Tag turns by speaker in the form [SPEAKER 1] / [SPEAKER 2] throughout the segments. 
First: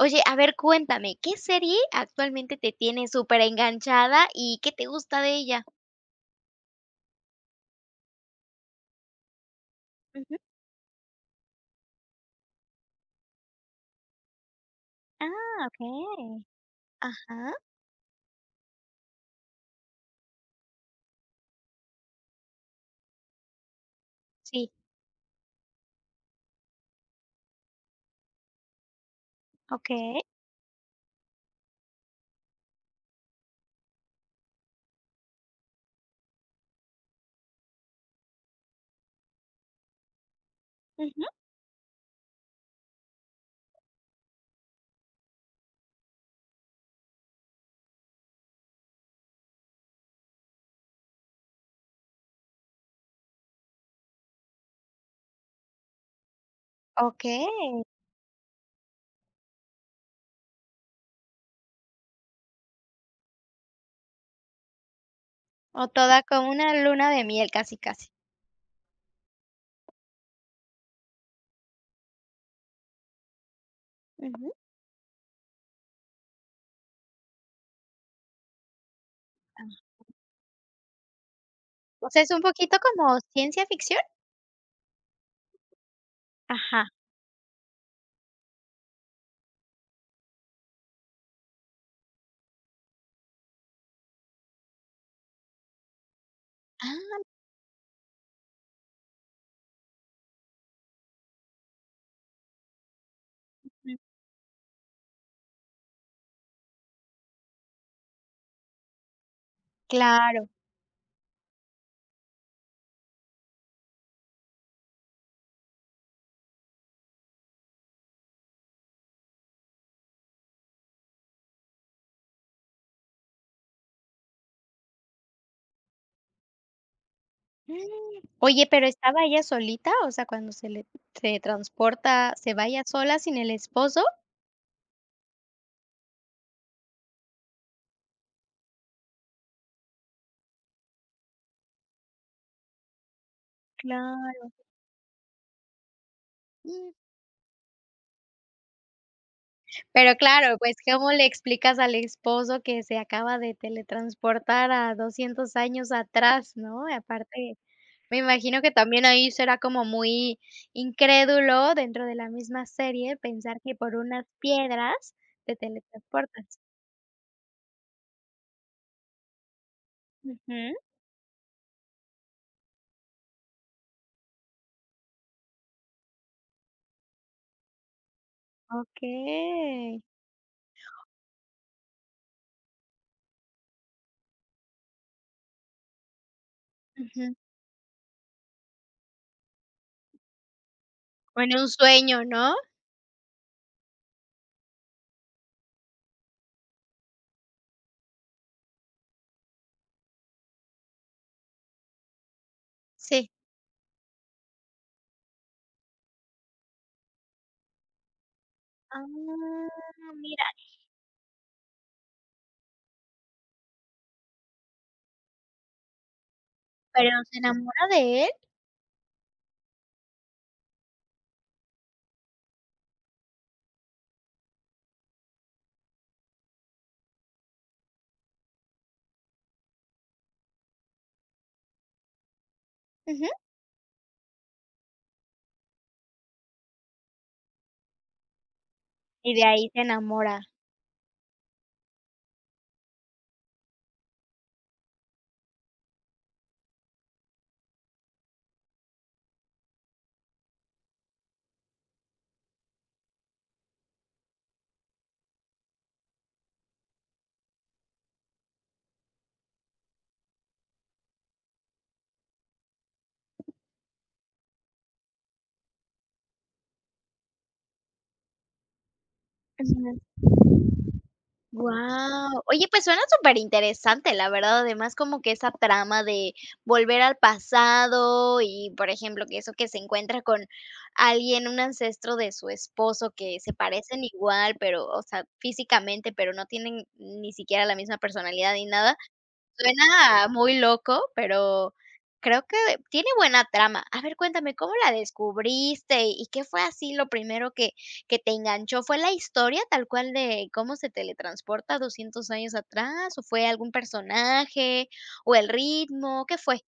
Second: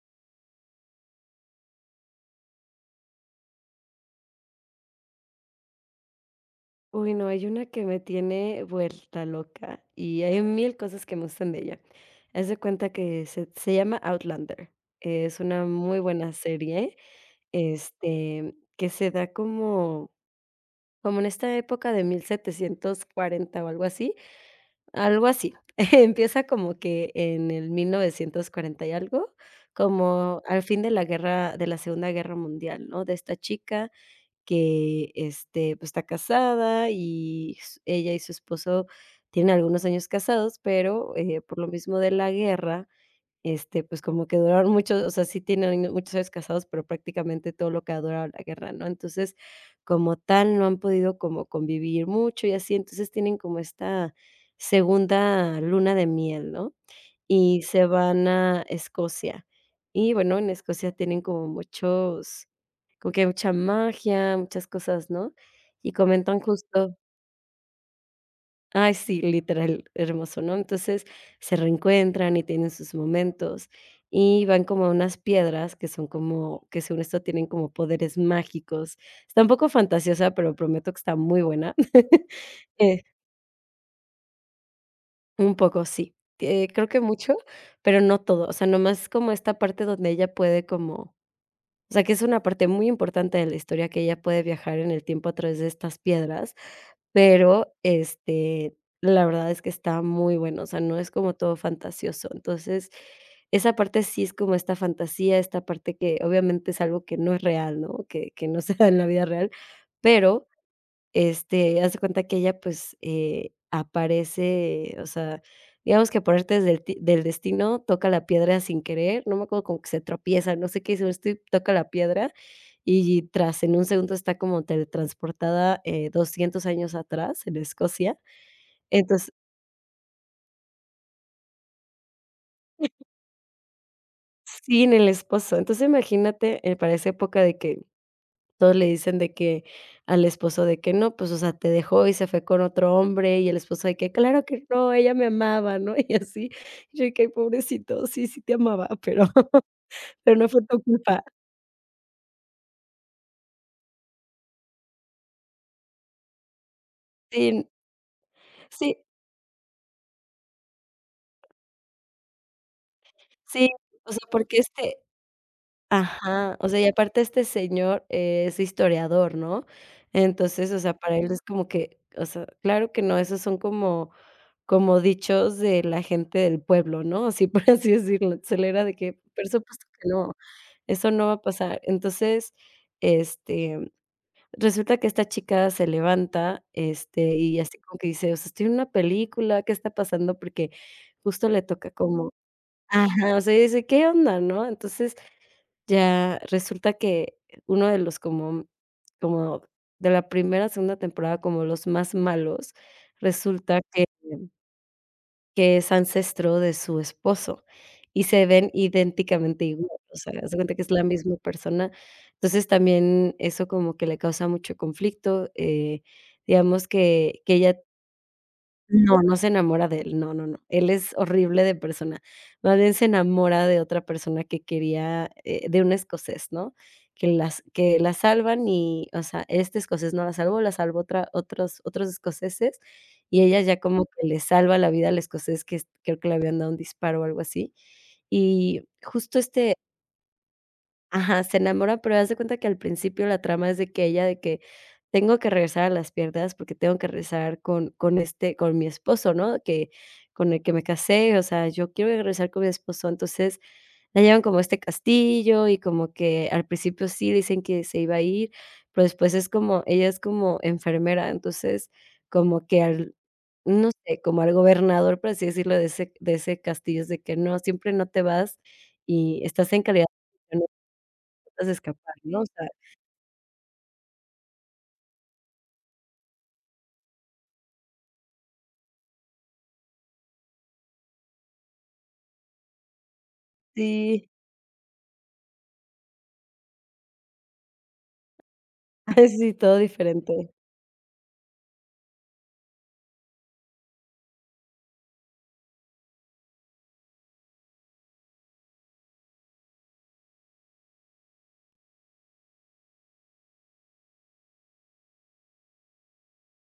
[SPEAKER 1] Oye, a ver, cuéntame, ¿qué serie actualmente te tiene superenganchada y qué te gusta de ella?
[SPEAKER 2] Uy, no, hay una que me tiene vuelta loca y
[SPEAKER 1] Ujú.
[SPEAKER 2] hay mil cosas que me gustan de ella. Haz de cuenta que se llama Outlander. Es una
[SPEAKER 1] Ah,
[SPEAKER 2] muy buena
[SPEAKER 1] okey.
[SPEAKER 2] serie,
[SPEAKER 1] Ajá,
[SPEAKER 2] que se da como en esta época de 1740 o algo así,
[SPEAKER 1] sí.
[SPEAKER 2] algo así. Empieza como que en el 1940 y algo,
[SPEAKER 1] Okey.
[SPEAKER 2] como al fin de la guerra, de la Segunda Guerra Mundial, ¿no? De esta chica que, pues, está casada y s ella y su esposo tienen algunos años casados, pero,
[SPEAKER 1] Ujú.
[SPEAKER 2] por lo mismo de la guerra, pues, como que duraron muchos o sea, sí tienen muchos años casados, pero prácticamente todo lo que ha durado la guerra, ¿no? Entonces, como tal, no han podido como convivir mucho y así, entonces tienen como esta segunda luna de miel, ¿no?
[SPEAKER 1] Okey.
[SPEAKER 2] Y se van a Escocia. Y bueno, en Escocia tienen como muchos como que hay mucha magia, muchas cosas, ¿no?
[SPEAKER 1] O
[SPEAKER 2] Y
[SPEAKER 1] toda
[SPEAKER 2] comentan
[SPEAKER 1] como una
[SPEAKER 2] justo
[SPEAKER 1] luna de miel, casi, casi.
[SPEAKER 2] ay, sí, literal, hermoso, ¿no? Entonces, se reencuentran y tienen sus momentos, y
[SPEAKER 1] Ujú.
[SPEAKER 2] van como a unas piedras que son como que según esto tienen como poderes mágicos. Está un poco fantasiosa, pero prometo que está muy buena.
[SPEAKER 1] O sea, es un poquito
[SPEAKER 2] Eh,
[SPEAKER 1] como ciencia ficción.
[SPEAKER 2] un poco, sí. Creo
[SPEAKER 1] Ajá.
[SPEAKER 2] que mucho, pero no todo. O sea, nomás como esta parte donde ella puede como O sea, que es una parte muy importante de la historia que ella puede viajar en el tiempo a través de estas piedras,
[SPEAKER 1] Ah.
[SPEAKER 2] pero, la verdad es que está muy bueno, o sea, no es como todo fantasioso. Entonces, esa
[SPEAKER 1] Mm,
[SPEAKER 2] parte sí es como esta fantasía, esta parte que obviamente es algo que no es real, ¿no? Que no se da en la vida real, pero
[SPEAKER 1] claro.
[SPEAKER 2] haz de cuenta que ella, pues, aparece, o sea, digamos que por artes del destino, toca la piedra sin querer, no me acuerdo, como que se tropieza, no sé qué, según estoy, toca la piedra, y tras, en un segundo está como teletransportada, 200 años atrás, en Escocia.
[SPEAKER 1] Mm. Oye, pero, ¿estaba
[SPEAKER 2] Entonces
[SPEAKER 1] ella solita? O sea, cuando se transporta, ¿se va ella sola sin el esposo?
[SPEAKER 2] sin el esposo. Entonces, imagínate, para esa época de que todos le dicen de que al esposo de que: "No, pues, o sea, te dejó y se fue con otro hombre", y el esposo de que: "Claro
[SPEAKER 1] Claro.
[SPEAKER 2] que no, ella me amaba", ¿no? Y así,
[SPEAKER 1] Mm.
[SPEAKER 2] yo de que: "Ay, pobrecito, sí, sí te amaba, pero
[SPEAKER 1] Pero
[SPEAKER 2] pero no
[SPEAKER 1] claro,
[SPEAKER 2] fue
[SPEAKER 1] pues,
[SPEAKER 2] tu
[SPEAKER 1] ¿cómo
[SPEAKER 2] culpa".
[SPEAKER 1] le explicas al esposo que se acaba de teletransportar a 200 años atrás, no? Y aparte,
[SPEAKER 2] Sí,
[SPEAKER 1] me imagino que
[SPEAKER 2] sí,
[SPEAKER 1] también ahí será como muy incrédulo dentro de la misma serie pensar
[SPEAKER 2] sí,
[SPEAKER 1] que por
[SPEAKER 2] o sea,
[SPEAKER 1] unas
[SPEAKER 2] porque,
[SPEAKER 1] piedras te
[SPEAKER 2] ajá,
[SPEAKER 1] teletransportas.
[SPEAKER 2] o sea, y aparte este señor es historiador, ¿no? Entonces,
[SPEAKER 1] Ujú.
[SPEAKER 2] o sea, para él es como que, o sea, claro que no, esos son como dichos de la gente del pueblo, ¿no? Así, por así decirlo. Entonces, él era de que, por supuesto
[SPEAKER 1] Okey.
[SPEAKER 2] que no, eso no va a pasar. Entonces, este, resulta que esta chica se levanta,
[SPEAKER 1] Ujú.
[SPEAKER 2] y así como que dice: "O sea, estoy en una película, ¿qué está pasando?". Porque
[SPEAKER 1] ¿O
[SPEAKER 2] justo
[SPEAKER 1] en
[SPEAKER 2] le
[SPEAKER 1] un
[SPEAKER 2] toca
[SPEAKER 1] sueño,
[SPEAKER 2] como
[SPEAKER 1] no?
[SPEAKER 2] ajá, o sea, ella dice: "¿Qué onda?", ¿no? Entonces, ya resulta que uno de los como de la primera, segunda temporada, como los más malos,
[SPEAKER 1] Sí.
[SPEAKER 2] resulta que es ancestro de su esposo y se ven idénticamente
[SPEAKER 1] Ah,
[SPEAKER 2] igual, o sea,
[SPEAKER 1] mira,
[SPEAKER 2] haz de cuenta que es la misma persona. Entonces, también eso como que le causa mucho conflicto, digamos
[SPEAKER 1] pero ¿se
[SPEAKER 2] que ella
[SPEAKER 1] enamora de él?
[SPEAKER 2] no, no se enamora de él, no, no, no. Él es horrible de persona. Más bien se enamora de otra persona que quería, de un escocés, ¿no? Que las que la salvan y, o sea, este escocés no la salvó, la salvó otra otros otros escoceses,
[SPEAKER 1] Ujú.
[SPEAKER 2] y ella ya como que le salva la vida al escocés que es creo que le habían dado un disparo o algo así. Y
[SPEAKER 1] Y
[SPEAKER 2] justo
[SPEAKER 1] de ahí se enamora.
[SPEAKER 2] ajá, se enamora, pero haz de cuenta que al principio la trama es de que ella de que: "Tengo que regresar a las piedras porque tengo que regresar con mi esposo, ¿no?, que con el que me casé, o sea, yo quiero regresar con mi esposo". Entonces, la llevan como a este castillo y como que al principio sí dicen que se iba a ir, pero después es como ella es como enfermera, entonces, como que al no sé, como al gobernador, por así decirlo, de ese castillo, es de que: "No, siempre no te vas y estás en
[SPEAKER 1] Ujú.
[SPEAKER 2] calidad Tratas de escapar, ¿no?
[SPEAKER 1] Wow.
[SPEAKER 2] O sea
[SPEAKER 1] Oye, pues suena súper interesante, la verdad, además como que esa trama de volver al pasado y, por ejemplo, que eso que se encuentra con alguien, un ancestro de su esposo que se parecen
[SPEAKER 2] Sí,
[SPEAKER 1] igual, pero, o sea, físicamente, pero no tienen ni siquiera la misma personalidad ni nada.
[SPEAKER 2] sí, todo
[SPEAKER 1] Suena
[SPEAKER 2] diferente.
[SPEAKER 1] muy loco, pero creo que tiene buena trama. A ver, cuéntame, ¿cómo la descubriste? ¿Y qué fue así lo primero que te enganchó? ¿Fue la historia tal cual de cómo se teletransporta 200 años atrás, o fue algún personaje, o el ritmo? ¿Qué fue?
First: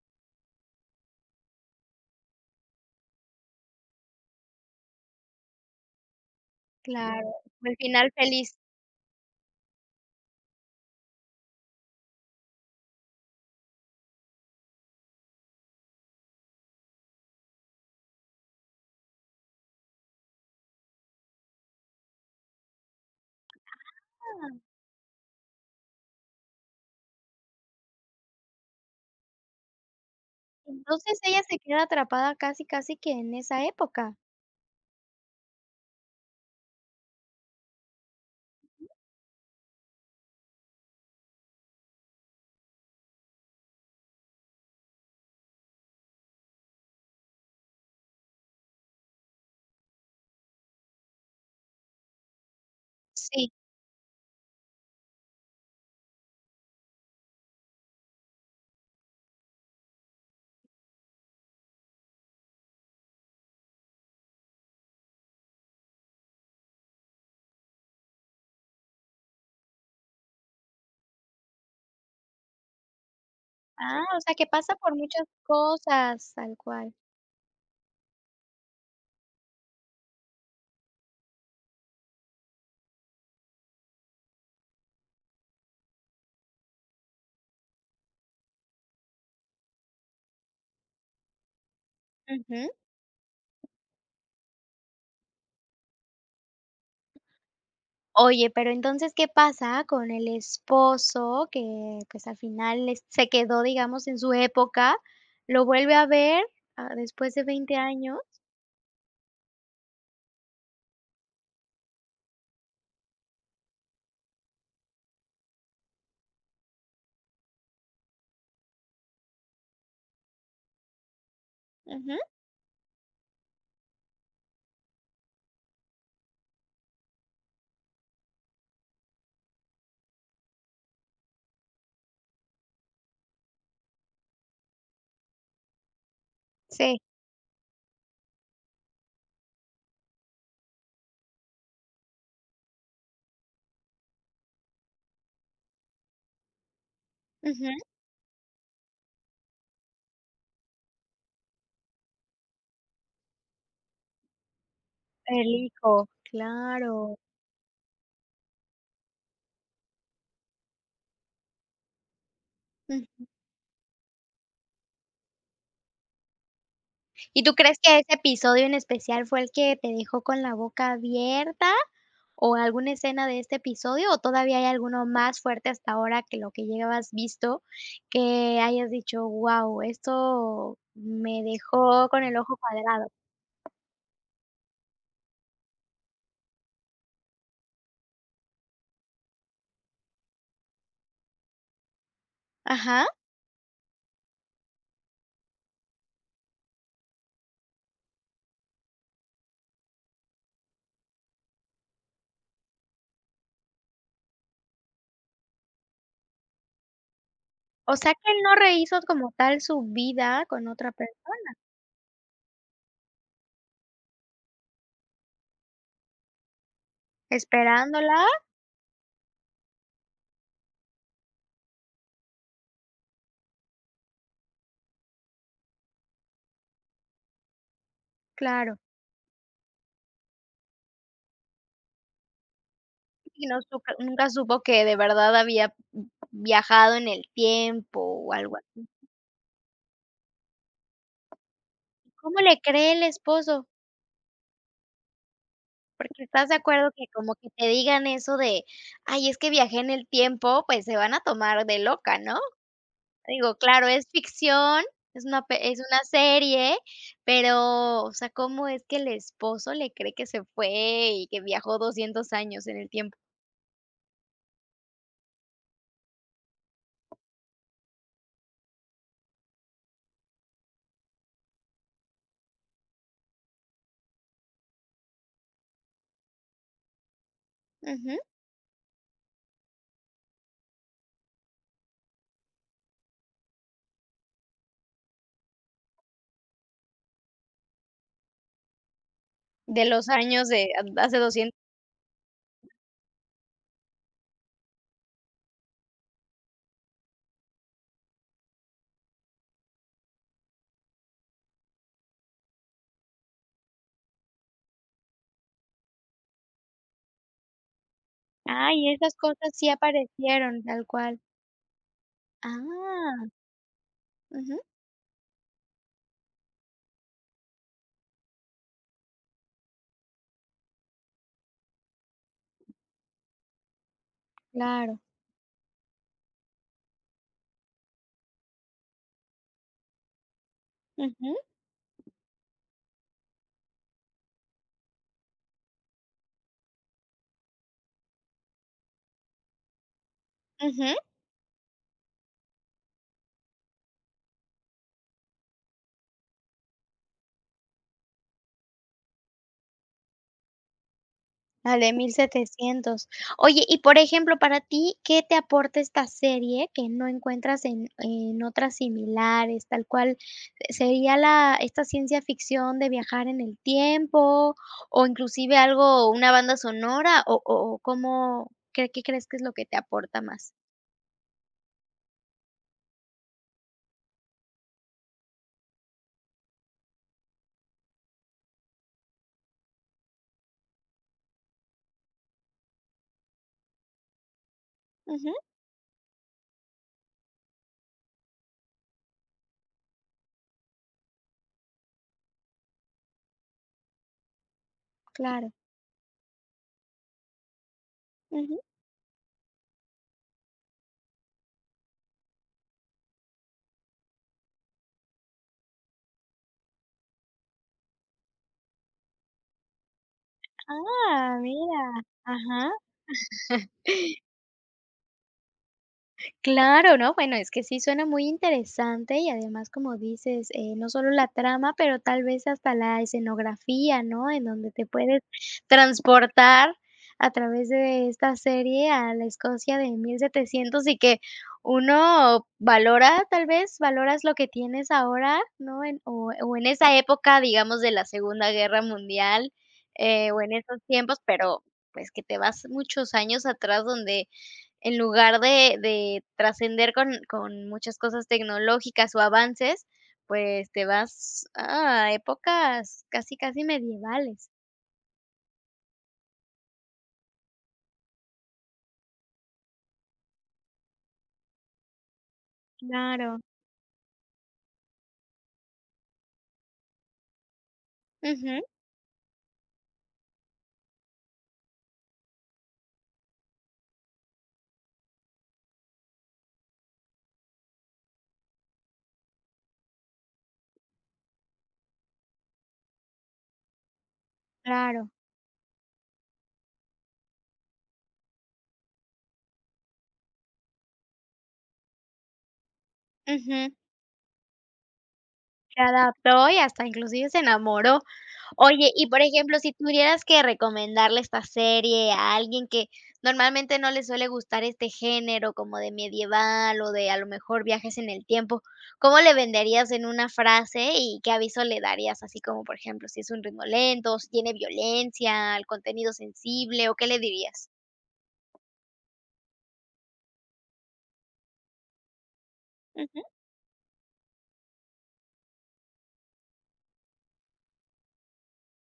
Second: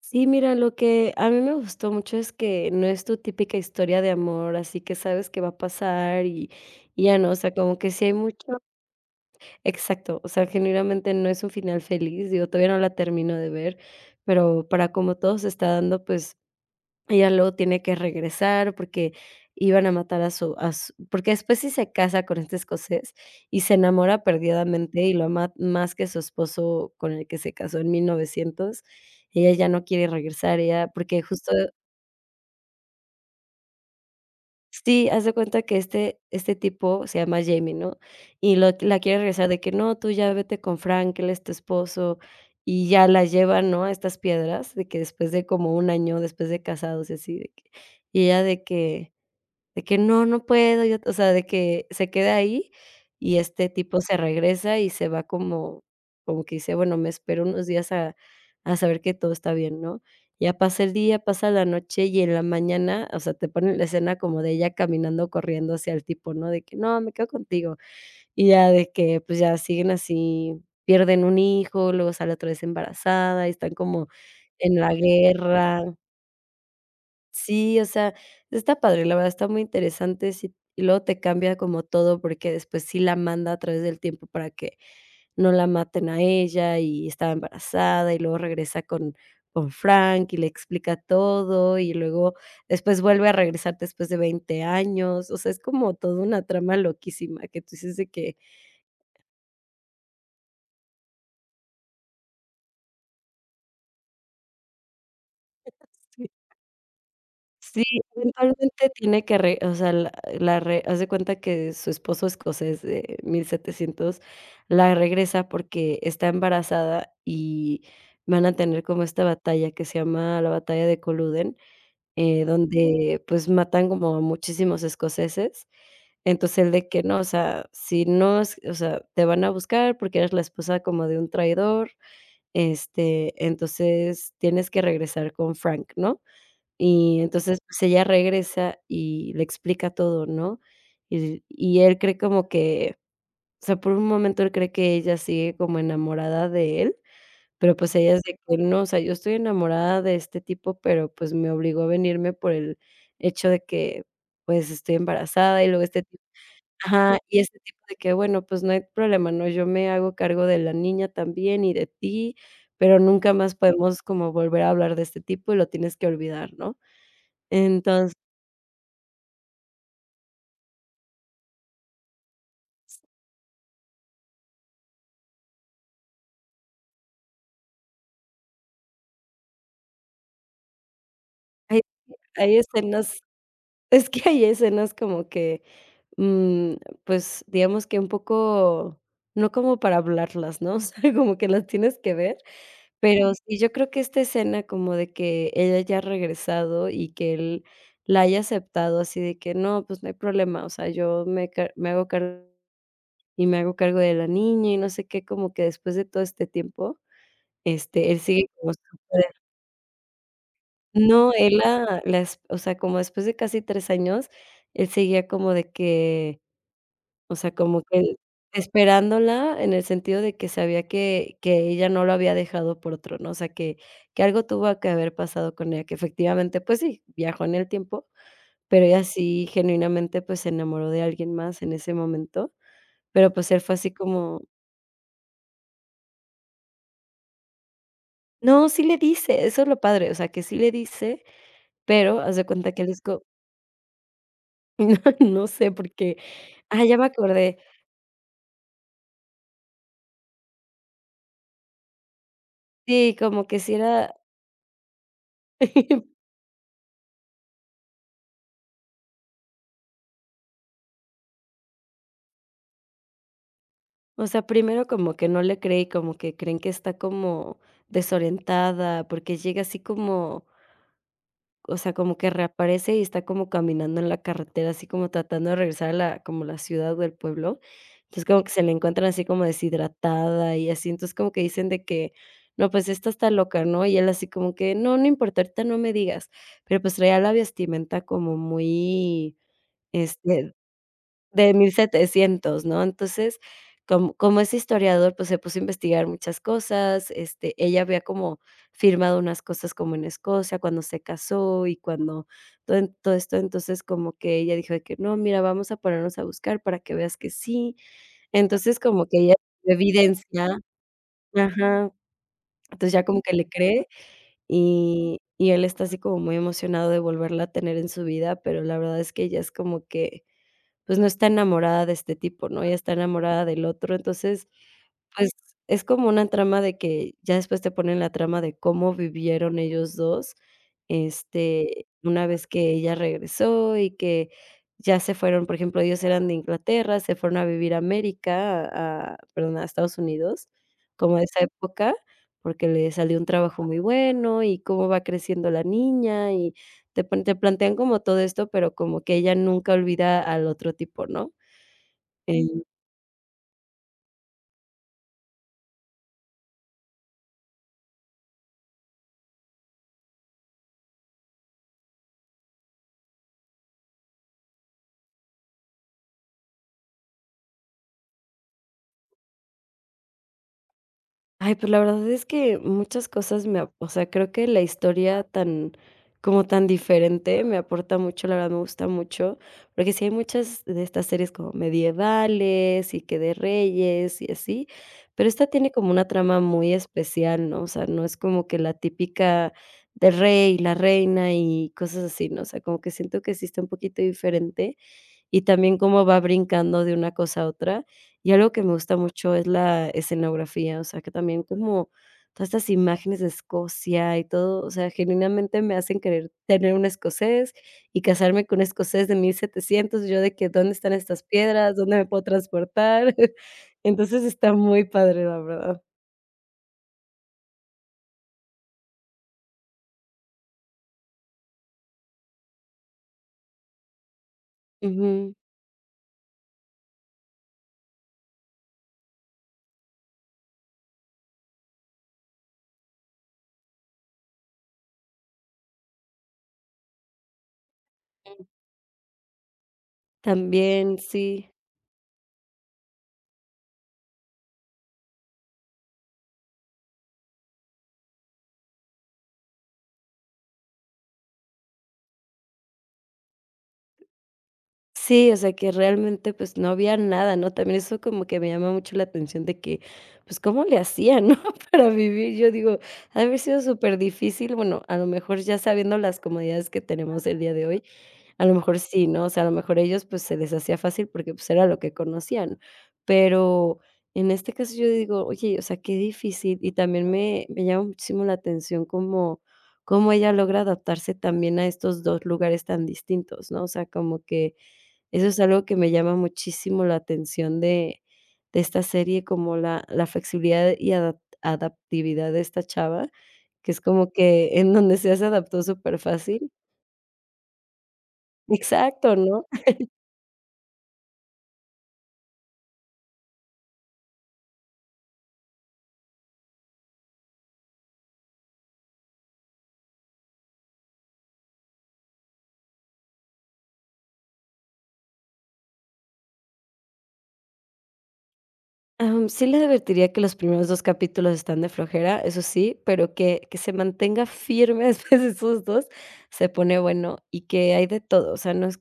[SPEAKER 2] Sí, mira, lo que a mí me gustó mucho es que no es tu típica historia de amor, así que sabes que va a pasar y ya
[SPEAKER 1] Claro.
[SPEAKER 2] no, o sea,
[SPEAKER 1] ¿Fue el
[SPEAKER 2] como que sí hay
[SPEAKER 1] final feliz?
[SPEAKER 2] mucho exacto, o sea, genuinamente no es un final feliz, digo, todavía no la termino de ver, pero para como todo se está dando, pues ella luego tiene que regresar porque iban a matar a su porque después sí se casa con este escocés y se enamora
[SPEAKER 1] Ah.
[SPEAKER 2] perdidamente y lo ama más que su esposo con el que se casó en 1900. Ella ya no quiere regresar, ella
[SPEAKER 1] Entonces
[SPEAKER 2] porque
[SPEAKER 1] ella
[SPEAKER 2] justo
[SPEAKER 1] se queda atrapada casi, casi que en esa época.
[SPEAKER 2] sí, haz de cuenta que este tipo se llama Jamie, ¿no? Y lo la quiere regresar de que: "No, tú ya vete con Frank, él es tu esposo", y ya la lleva, ¿no?, a estas piedras, de que después de como un año, después de casados y así de que y ella de que de que: "No, no puedo", y, o sea, de que se queda ahí, y
[SPEAKER 1] Sí.
[SPEAKER 2] este tipo se regresa y se va como que dice: "Bueno, me espero unos días a saber que todo está bien", ¿no? Ya pasa el día, pasa la noche, y en la mañana, o sea, te ponen la escena como de ella caminando, corriendo hacia el tipo, ¿no? De que: "No, me quedo contigo". Y ya de que, pues, ya siguen así, pierden un hijo, luego sale otra vez embarazada, y están
[SPEAKER 1] Ah,
[SPEAKER 2] como
[SPEAKER 1] o sea, que
[SPEAKER 2] en
[SPEAKER 1] pasa
[SPEAKER 2] la
[SPEAKER 1] por muchas
[SPEAKER 2] guerra.
[SPEAKER 1] cosas. Tal cual.
[SPEAKER 2] Sí, o sea, está padre, la verdad está muy interesante, sí, y luego te cambia como todo, porque después sí la manda a través del tiempo para que no la maten a ella, y estaba embarazada, y luego regresa con Frank, y le explica todo, y luego
[SPEAKER 1] Ujú.
[SPEAKER 2] después vuelve a regresar después de 20 años. O sea, es como toda una trama loquísima que tú dices de que
[SPEAKER 1] Oye, pero entonces, ¿qué pasa con el esposo que, pues, al final es se quedó, digamos, en su época? ¿Lo vuelve a
[SPEAKER 2] sí,
[SPEAKER 1] ver, ah, después de 20
[SPEAKER 2] sí,
[SPEAKER 1] años?
[SPEAKER 2] eventualmente tiene que re o sea, la la re haz de cuenta que su esposo escocés de 1700 la regresa porque está embarazada y van a tener como esta batalla que se llama la batalla de Coluden,
[SPEAKER 1] Ujú,
[SPEAKER 2] donde, pues, matan como a muchísimos escoceses. Entonces, el de que no, o sea, si no es o sea, te van a buscar porque eres la esposa como de un traidor, entonces tienes que regresar con Frank, ¿no?
[SPEAKER 1] sí,
[SPEAKER 2] Y entonces, pues, ella regresa y le explica todo, ¿no? Y él cree como que, o sea, por un momento él cree que ella sigue como enamorada de él,
[SPEAKER 1] ujú,
[SPEAKER 2] pero, pues, ella es de que: "No, o sea, yo estoy enamorada de este tipo, pero, pues, me obligó a venirme por el hecho de que, pues, estoy
[SPEAKER 1] el
[SPEAKER 2] embarazada", y luego este
[SPEAKER 1] hijo,
[SPEAKER 2] tipo
[SPEAKER 1] claro.
[SPEAKER 2] ajá, y este tipo de que: "Bueno, pues, no hay problema, ¿no? Yo me hago cargo de la niña también y de ti, pero
[SPEAKER 1] Mm,
[SPEAKER 2] nunca más podemos como volver a hablar de este tipo y lo tienes que olvidar", ¿no?
[SPEAKER 1] ¿y tú crees que ese
[SPEAKER 2] Entonces,
[SPEAKER 1] episodio en especial fue el que te dejó con la boca abierta? ¿O alguna escena de este episodio, o todavía hay alguno más fuerte hasta ahora que lo que llevas visto, que hayas dicho: "Guau, esto me
[SPEAKER 2] Hay
[SPEAKER 1] dejó con el
[SPEAKER 2] hay
[SPEAKER 1] ojo cuadrado"?
[SPEAKER 2] escenas es que hay escenas como que, mm, pues, digamos que un poco, no como para hablarlas, ¿no? O sea, como que las tienes que ver,
[SPEAKER 1] Ajá.
[SPEAKER 2] pero sí, yo creo que esta escena como de que ella haya ha regresado y que él la haya aceptado así de que: "No, pues, no hay problema, o sea, yo me hago cargo y me hago cargo de la niña", y no sé qué, como que después de todo este tiempo,
[SPEAKER 1] O sea,
[SPEAKER 2] él
[SPEAKER 1] que él
[SPEAKER 2] sigue
[SPEAKER 1] no
[SPEAKER 2] como
[SPEAKER 1] rehizo como tal su vida con otra
[SPEAKER 2] no,
[SPEAKER 1] persona,
[SPEAKER 2] él la es o sea, como después de casi 3 años, él seguía como de que, o sea, como que
[SPEAKER 1] esperándola,
[SPEAKER 2] esperándola en el sentido de que sabía que ella no lo había dejado por otro, ¿no? O sea, que algo tuvo que haber pasado con ella, que efectivamente, pues sí, viajó en el tiempo,
[SPEAKER 1] claro.
[SPEAKER 2] pero ella sí genuinamente, pues, se enamoró de alguien más en ese momento, pero,
[SPEAKER 1] Y
[SPEAKER 2] pues,
[SPEAKER 1] no
[SPEAKER 2] él fue así
[SPEAKER 1] supe nunca
[SPEAKER 2] como
[SPEAKER 1] supo que de verdad había viajado en el tiempo o algo
[SPEAKER 2] no, sí
[SPEAKER 1] así.
[SPEAKER 2] le dice, eso es lo padre, o sea, que sí le dice, pero haz
[SPEAKER 1] ¿Cómo
[SPEAKER 2] de
[SPEAKER 1] le
[SPEAKER 2] cuenta que él
[SPEAKER 1] cree
[SPEAKER 2] es
[SPEAKER 1] el
[SPEAKER 2] co
[SPEAKER 1] esposo?
[SPEAKER 2] no sé, porque
[SPEAKER 1] Porque estás de
[SPEAKER 2] ah,
[SPEAKER 1] acuerdo
[SPEAKER 2] ya me
[SPEAKER 1] que como que
[SPEAKER 2] acordé.
[SPEAKER 1] te digan eso de: "Ay, es que viajé en el tiempo", pues se van a tomar de loca, ¿no?
[SPEAKER 2] Sí, como
[SPEAKER 1] Digo,
[SPEAKER 2] que sí
[SPEAKER 1] claro, es
[SPEAKER 2] era.
[SPEAKER 1] ficción, es una pe es una serie, pero, o sea, ¿cómo es que el esposo le cree que se fue y que viajó 200 años en el tiempo?
[SPEAKER 2] O sea, primero como que no le creí, como que creen que está como desorientada, porque llega así como, o sea, como que reaparece y está como caminando en la carretera, así como tratando de regresar a la como la ciudad o el pueblo.
[SPEAKER 1] Ujú.
[SPEAKER 2] Entonces, como que se le encuentran así como deshidratada y así. Entonces, como que dicen de que: "No, pues esta está loca", ¿no? Y él así como que: "No, no importa, ahorita no me digas". Pero, pues, traía la vestimenta como muy,
[SPEAKER 1] De los años
[SPEAKER 2] este
[SPEAKER 1] de hace
[SPEAKER 2] de
[SPEAKER 1] 200.
[SPEAKER 2] 1700, ¿no? Entonces, como es historiador, pues, se puso a investigar muchas cosas, este, ella había como firmado unas cosas como en Escocia cuando se casó y cuando todo en todo esto, entonces, como que ella dijo de que: "No, mira, vamos a ponernos a buscar para que veas que sí". Entonces,
[SPEAKER 1] Ay,
[SPEAKER 2] como
[SPEAKER 1] esas
[SPEAKER 2] que ella
[SPEAKER 1] cosas sí
[SPEAKER 2] evidencia,
[SPEAKER 1] aparecieron, tal cual.
[SPEAKER 2] ajá, entonces ya como
[SPEAKER 1] Ah.
[SPEAKER 2] que le cree
[SPEAKER 1] Ujú.
[SPEAKER 2] y él está así como muy emocionado de volverla a tener en su vida, pero la verdad es que ella es como que, pues, no está enamorada de este tipo, ¿no? Ella está enamorada del otro, entonces,
[SPEAKER 1] Claro.
[SPEAKER 2] pues, es como una trama de que ya después te ponen la trama de cómo vivieron ellos 2,
[SPEAKER 1] Ujú,
[SPEAKER 2] este, una vez que ella regresó y que ya se fueron, por ejemplo, ellos eran de Inglaterra, se fueron a vivir a América, a perdón, a Estados Unidos,
[SPEAKER 1] ujú.
[SPEAKER 2] como de esa época, porque le salió un trabajo muy bueno y cómo va creciendo la niña, y te plantean como todo esto, pero como que ella nunca olvida al otro tipo, ¿no?
[SPEAKER 1] La de mil
[SPEAKER 2] Em
[SPEAKER 1] setecientos. Oye, y por ejemplo, para ti, ¿qué te aporta esta serie que no encuentras en otras similares? Tal cual, ¿sería la esta ciencia ficción de viajar en el tiempo, o inclusive algo, una banda sonora, o cómo qué crees que es lo que te aporta más?
[SPEAKER 2] Ay, pues la verdad es que muchas cosas me ap o sea, creo que la historia tan como tan diferente me aporta mucho, la verdad me gusta mucho, porque sí hay muchas de estas series como medievales y que de reyes y así, pero
[SPEAKER 1] Ujú,
[SPEAKER 2] esta tiene como una trama muy especial, ¿no? O sea, no es como que la típica del rey, la reina y cosas así, ¿no? O sea, como que siento que sí está un poquito diferente y
[SPEAKER 1] claro.
[SPEAKER 2] también cómo va brincando de una cosa a otra. Y algo
[SPEAKER 1] Ujú.
[SPEAKER 2] que me gusta mucho es la escenografía, o sea, que también como todas estas imágenes de Escocia y todo, o sea, genuinamente me hacen querer tener un escocés y casarme con un escocés de 1700, y yo de que, ¿dónde están estas
[SPEAKER 1] Ah,
[SPEAKER 2] piedras? ¿Dónde
[SPEAKER 1] mira.
[SPEAKER 2] me puedo
[SPEAKER 1] Ajá.
[SPEAKER 2] transportar? Entonces, está muy padre, la verdad.
[SPEAKER 1] Claro, ¿no? Bueno, es que sí suena muy interesante y además, como dices, no solo la trama, pero tal vez hasta la escenografía, ¿no? En donde te puedes
[SPEAKER 2] Ujú.
[SPEAKER 1] transportar a través de esta serie a la Escocia de 1700 y que uno valora, tal vez, valoras lo que tienes ahora, ¿no? En, o en esa época, digamos, de la Segunda Guerra Mundial o en esos
[SPEAKER 2] También,
[SPEAKER 1] tiempos,
[SPEAKER 2] sí.
[SPEAKER 1] pero pues que te vas muchos años atrás donde en lugar de trascender con muchas cosas tecnológicas o avances, pues te vas a épocas casi, casi medievales.
[SPEAKER 2] Sí, o sea, que realmente, pues, no había nada, ¿no? También eso como que me llama mucho la atención de que, pues, ¿cómo le hacían, no? Para vivir, yo digo, ha de haber
[SPEAKER 1] Claro.
[SPEAKER 2] sido súper difícil. Bueno, a lo mejor ya sabiendo las comodidades que tenemos el día de hoy, a lo
[SPEAKER 1] Ujú.
[SPEAKER 2] mejor sí, ¿no? O sea, a lo mejor ellos, pues, se les hacía fácil porque, pues, era lo que conocían. Pero en este caso yo digo: "Oye, o sea, qué difícil", y también me llama muchísimo la atención cómo ella logra adaptarse también a estos 2 lugares tan distintos, ¿no? O sea, como que
[SPEAKER 1] Claro.
[SPEAKER 2] eso es algo que me llama muchísimo la atención de esta serie, como la flexibilidad y adaptividad de esta chava,
[SPEAKER 1] Ujú.
[SPEAKER 2] que es como que en donde sea se adaptó
[SPEAKER 1] Se
[SPEAKER 2] súper
[SPEAKER 1] adaptó
[SPEAKER 2] fácil.
[SPEAKER 1] y hasta inclusive se enamoró. Oye, y
[SPEAKER 2] Exacto,
[SPEAKER 1] por
[SPEAKER 2] ¿no?
[SPEAKER 1] ejemplo, si tuvieras que recomendarle esta serie a alguien que normalmente no le suele gustar este género como de medieval o de a lo mejor viajes en el tiempo, ¿cómo le venderías en una frase y qué aviso le darías? Así como, por ejemplo, si es un ritmo lento, si tiene violencia, el contenido sensible o qué le dirías.
[SPEAKER 2] Sí le advertiría que los primeros 2 capítulos están de flojera, eso sí, pero que se mantenga firme después de esos 2 se pone bueno y que hay de todo, o sea, no es